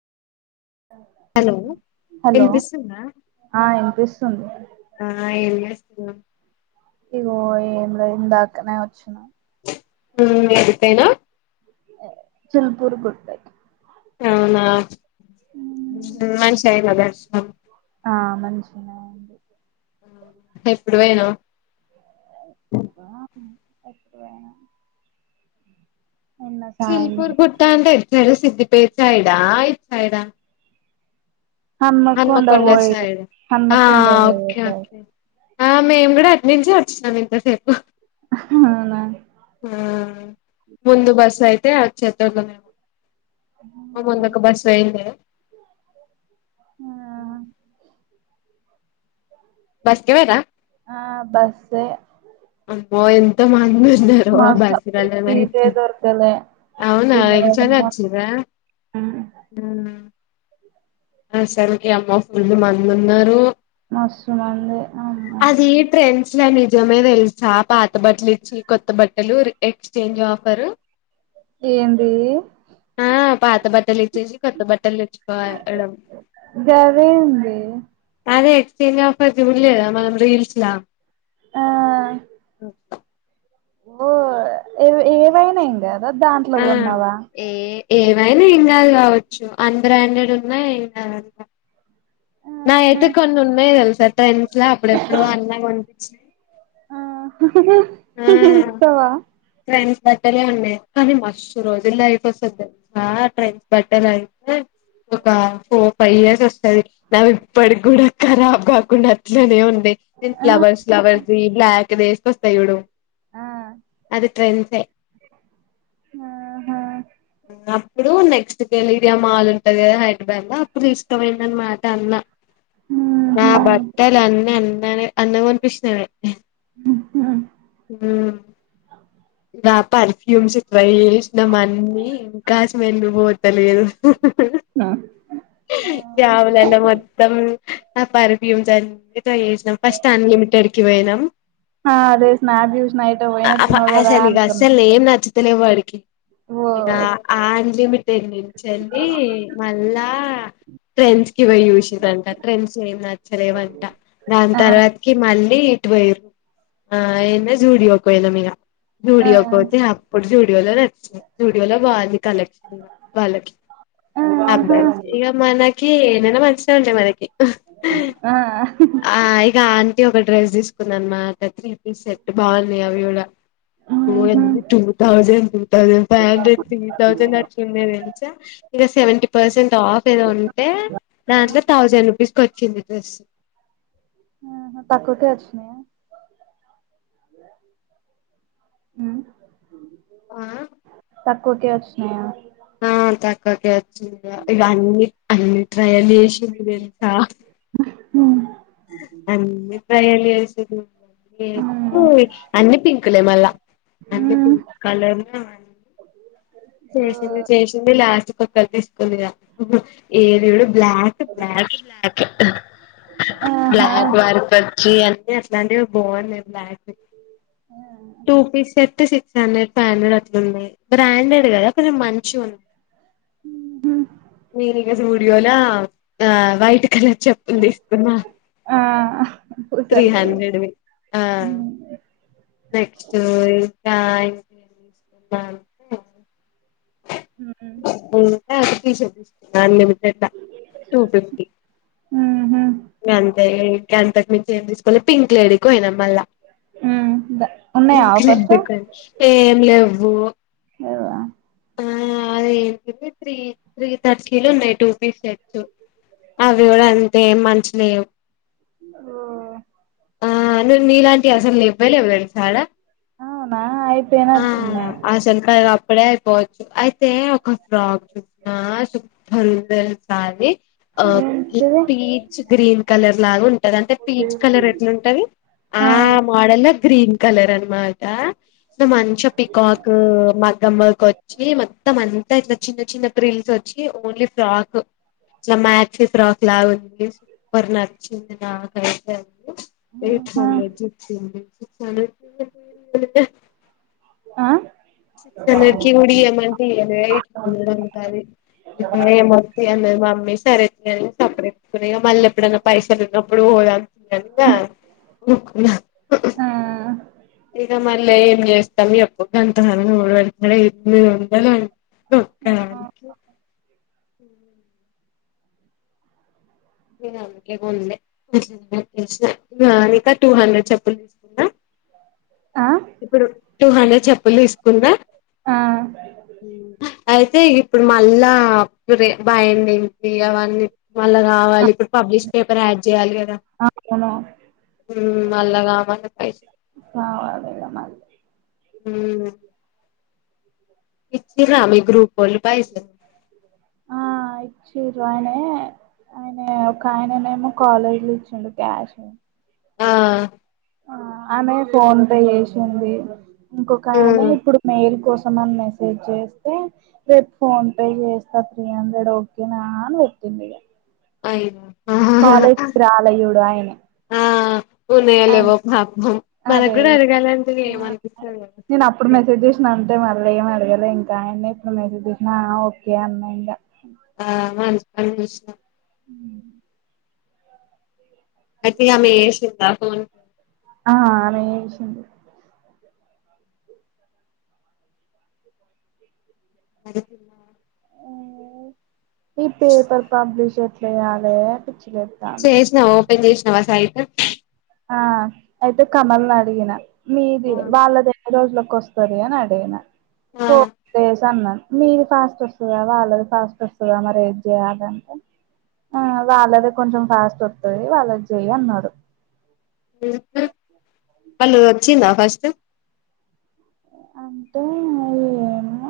Hello ఇన్పిస్తుంది hello వినిపిస్తుందా ఆ ఇన్పిస్ తుంది ఆ ఏ యుఎస్ అ ఇగో ఏంలేదు ఇందాకనే వచ్చిన ఉ ఎంతైన చిల్పూర్ గుట్టయి అవునా మనుషయి మదా అ ఆ మంచిగునదండి ఎప్పుడు ఓయినవ్ [unintelligible] ఎప్పుడు ఒయినవ్ చిల్పూర్ పుట్టా అంటే at side Siddipet side ఆ ఇట్ సైడ్ ఆ హన్మకొండ సైడ్ ఆ హన్మకొండ పోయేసారు ఓకేకే ఆ మేము గూడా అటి నుంచె ఒచ్చినం ఇంతసేపు అవునా ఆ ముందు బస్ అయితే చెతో అ ముంద ఒక బస్ వెయింది బస్కివోయ్ండ్రా ఆ బస్ ఏ ఓయమ్ తు మందున్నారు ఆ మస్తు సీటే బసలలనయితే దొరకలే అవునా ఎల్చొనే వొచ్చిండ్రా ఊ ఆ సరకి అమ్మ ఫుల్లు మందు ఉన్నరు మస్తుమంది అమ్మో చి నిజమేనే తెలుసా పాత బట్టలు ఇచ్చి కొత్త బట్టలు ఎక్స్చేంజ్ ఆఫరు ఏంది ఆ పాత బట్టలు ఇచ్చేసి కొత్త బట్టలు తెచ్చుకోవాలి గదే ఉంది అదే ఎక్స్చేంజ్ ఆఫర్ జూలేదా మనం రీల్స్ లా ఆ అ ఓ ఏ ఏవయినా ఎంగాద్ అద్ దాంట్లో కొన్నావా ఏమైనా ఏం కాదు కావచ్చు అన్బ్రాండెడ్ ఉన్నా ఏం గాదంట నాయ ఆహా ఐతే కొన్ని ఉన్నయ్ దెల్సా ట్రెన్ అలా అప్పుడెప్పుడు అన్న గొనిపిచినయ్ ఉహు ఇహ్ ఇస్తవా ట్రైన్స్ బట్టలే ఉన్నాయి కానీ మస్ రోజుల్లో అయిపోస్తది ఆ ట్రైన్స్ బట్టలయితే ఒక ఫోర్ ఫై ఇయర్స్ ఒస్ అది నావి ఇప్పటి గూడా కరాబ్ గాకుండా అట్లనే ఉ నేన్ ఆ ఫ్లావర్స్ ఫ్లవర్స్ ది బ్లాక్ రేప్ ఏసుకొస్తా యూడు ఆ అది ట్రెండ్స్ ఏ ఆహా వున్నప్ ఇప్పుడు నెక్స్ట్ గలిరియా మాల్ ఉంటది కదా హైదరాబాద్ లో అప్పుడు తీస్కోబోయిండు అనమాట అన్న నా ఉహు బట్టల్ అన్ని అన్ నేనిగ అన్న కొనిపిచ్చినాడు హు ఇగ ఆ పర్ఫ్యూమ్స్ ట్రై చేసినం అన్ని ఇంకా స్మెల్ పోతలేదు. బ్యాగులలో మొత్తం ఆ పర్ఫ్యూమ్స్ అన్ ఇట్టా చేసినాం ఫస్ట్ అన్లిమిటెడ్ కి పోయినాం ఆ అదే స్నాభి ఉష్ణయి అ ఆశనిగస్సల్ ఏం నచ్చు తలేవ్ వాడికి ఓ ఇక ఆన్ లిమిట్ ఇక్కనుంచెల్లి మళ్ళా ట్రెండ్స్ కి పోయి చూసిందంట ట్రెండ్స్ ఏం నచ్చలేవంట దాని ఆ తర్వాతకిి మళ్ళీ ఇటు పోయిర్ ఆయిన జుడియో పోయినం ఇగ ఆ జూడియో కి పోతే అప్పుడు చూడ్ జూడియో లో నచ్చినయి జూడియో లొ బావుంది కలెక్షన్ వాళ్ళకి ఆహా అబ్బాయిలకీ ఇగ మనకి కి ఏదైనా మంచినే ఉంటాయి మనకి. ఆ ఆ ఇక అన్ కి ఒక డ్రెస్ తీసుకున్న అన్నమాట త్రీ ఈ సెట్ బాన్ [unintelligible] ఉహు ఓయమ్మ two thousand to thousand five hundred three thousand అట్లా ఉండే తెలుసా, ఇగ సెవెంటీ పర్సెంట్ ఆఫ్ ఏదో ఉంటే దాంట్లో తౌసండ్ రూపీ స్కి కొచ్చింది డ్రెస్ ఆహ తక్కువ్కె వచ్చినయా ఉ ఆ తక్కువకె వచ్చినయా తక్కువ్కె ఇవన్నీ అన్ని ట్రయల్ చేసింది తెలుసా ఉ అన్ని ట్రయల్ చేసింది. [unintelligible] అన్ని పింకులే మళ్ళా అన్ని పింక్ కలర్ లో అన్ని చేసింది చేసింది లాస్ట్ కొ కట్ తీస్ కుందిగ ఏది చూడు బ్లాక్ బ్లాక్ బ్లాక్ ఆహా బ్లాక్ మార్కొచ్చి అంటే ప్యంటేవ్ బాగున్నాయి black two piece set six P branded branded అట్లున్నాయి. బ్రాండెడ్ కదా కొంచెం మంచిగున్నాయి. నేనీగా జు జుడియోలా ఆ వైట్ కలర్ చెప్పులు తీసుకున్నా ఆ త్రీ సరిపోదు హండ్రెడ్వి ఆ ఊ నెక్స్ట్ ఇంకా ఏమైనా తీసుకుందామ్ అంటే హు ఇంకా ఒక టీ షర్ట్ తీసుకున్న అన్లిమిటెడ్ల టూ ఫిఫ్టీ ఊహు ఇంగంతే గంతకి మీంచి ఏం తీసులోలే పింక్ లేడ్కి పోయినాం. మళ్ళా ఉన్నాయా ఆఫర్స్ ఏం లేవ్వు. లేవా ఆ అదే ఏంటడి త్రీ త్రీ థర్టీ లో ఉన్నాయి టూ పీస్ సేట్స్ అవ్వి గుడా అన్ తే మంచిలేవ్ ఓ ఆ నే నీలాంటివి అస్సలు లేవ్వేలేవ్ అస్సలడ అవునా అయిపోయినట్టున్నాయి. అసలుకి అది అప్పుడే అయిపోవచ్చు అయితే ఒక ఫ్రాక్ చూసిన సూపర్ ఉంది తెలుసా అది ఆ ఏంటిది పీచ్ గ్రీన్ కలర్ లాగా ఉంటది అంటే పీచ్ కలర్ ఉంటది. ఆ మోడల్ గ్రీన్ కలర్ అని మాట ఇగ మంచిగా పికాక్ మగ్గమ్ వర్క్ వచ్చి మొత్తం అంతా ఇట్ల చిన్న చిన్న ట్రిల్స్ వచ్ చ్చి ఓన్లీ ఫ్రాక్ ఇట్ల మ్యాక్సీ ఫ్రాక్ స్లాగ్ ఇగ సూపర్ నచ్చింది నాకైతే [unintelligible] ఎయిట్ ఆహా, హండ్రెడ్ చెప్పింది. సిక్స్ హండ్రెడ్ కీదా ఏం లేదింతే ఆ సిక్స్ హండ్రెడ్ కి కూడా మంత్లీ ఎయిట్ హండ్రెడ్ ఉంటాది ఏమవుతా అన్న మమ్మీ సర అతుని సపరేట్కుని ఇక మళ్ళీ ఎప్పుడైనా పైసలు ఉన్నప్పుడు దన్నా ఇఊకు ఆ ఇక మళ్ళీ ఏం చేస్తాం ఎప్పు [unintelligible] [unintelligible] అ ఉంది ఇక టూ హండ్రెడ్ చెప్పులు తీసుకున్నాా ఆ ఇప్పుడు టూ హండ్రెడ్ చెప్పులు తీసుకుందా ఆ అయితే ఇప్పుడు మళ్ళా బాయంది ఏంటి అవన్నీ మళ్ళా ఆ, కావాలి ఇప్పుడు పబ్లిష్ పేపర్ యాడ్ చేయాలి కదా అవును అళ్లా కావై కావాలిగా మరి హ ఇ రామ గ్రూప్ బల్ పయ స జాయిన్ ఆయన ఒక ఆయననేమో కాలేజీ లో ఇచ్చిండు క్యాష్ ఆ ఆమె ఫోన్ పే చేసింది ఇంకొక ఆయన మ్మ్ ఇప్పుడు మేయిల్ కోసం మని మెసేజ్ చేస్తే రేపు ఫోన్ పే చేస్తా త్రీ హండ్రెడ్ ఓకేనా అని పెట్టింది ఇ ఐ రాలే చూడు ఆయనే ఆ ఉన్నాయో ఆయన్ లేవోయ్ పాపం మనకు అదే కూడా ఇగ అడగాలంటే ఆ ఏమనిపిస్తుంది అ మళ్ళీ ఏం అడగలే ఇంకా ఆయన్న ఇప్పుడు మేసి తీసిన ఓకే అన్నాయి ఇంకా ఆ అ అయితే ఆమె ఎసిండా ఫన్ ఆ ఆమే ఏసింది ఈ పేపర్ పబ్లిష ఆదే పిచ్చే చెస్టాండి పెజేష్ణవాసయిట్ ఆ అయితే కమల్ అడిగిన మీది ఆ వాళ్ళది ఎన్ని రోజులలకు వస్తుంది అని అడిగినను ఆ ఫోర్ డేస్ అన్నాను మీది ఫాస్ట్ వస్తుందా వాళ్ళది ఫాస్ట్ వస్తుందా మరి ఏది చేయాలంటే ఆ వాళ్ళది కొంచెం ఫాస్ట్ వస్తుంది వాళ్ళది చెయి అన్నాడు వాళ్ళు వచ్చిందా ఫస్ట్ అంటే ఈ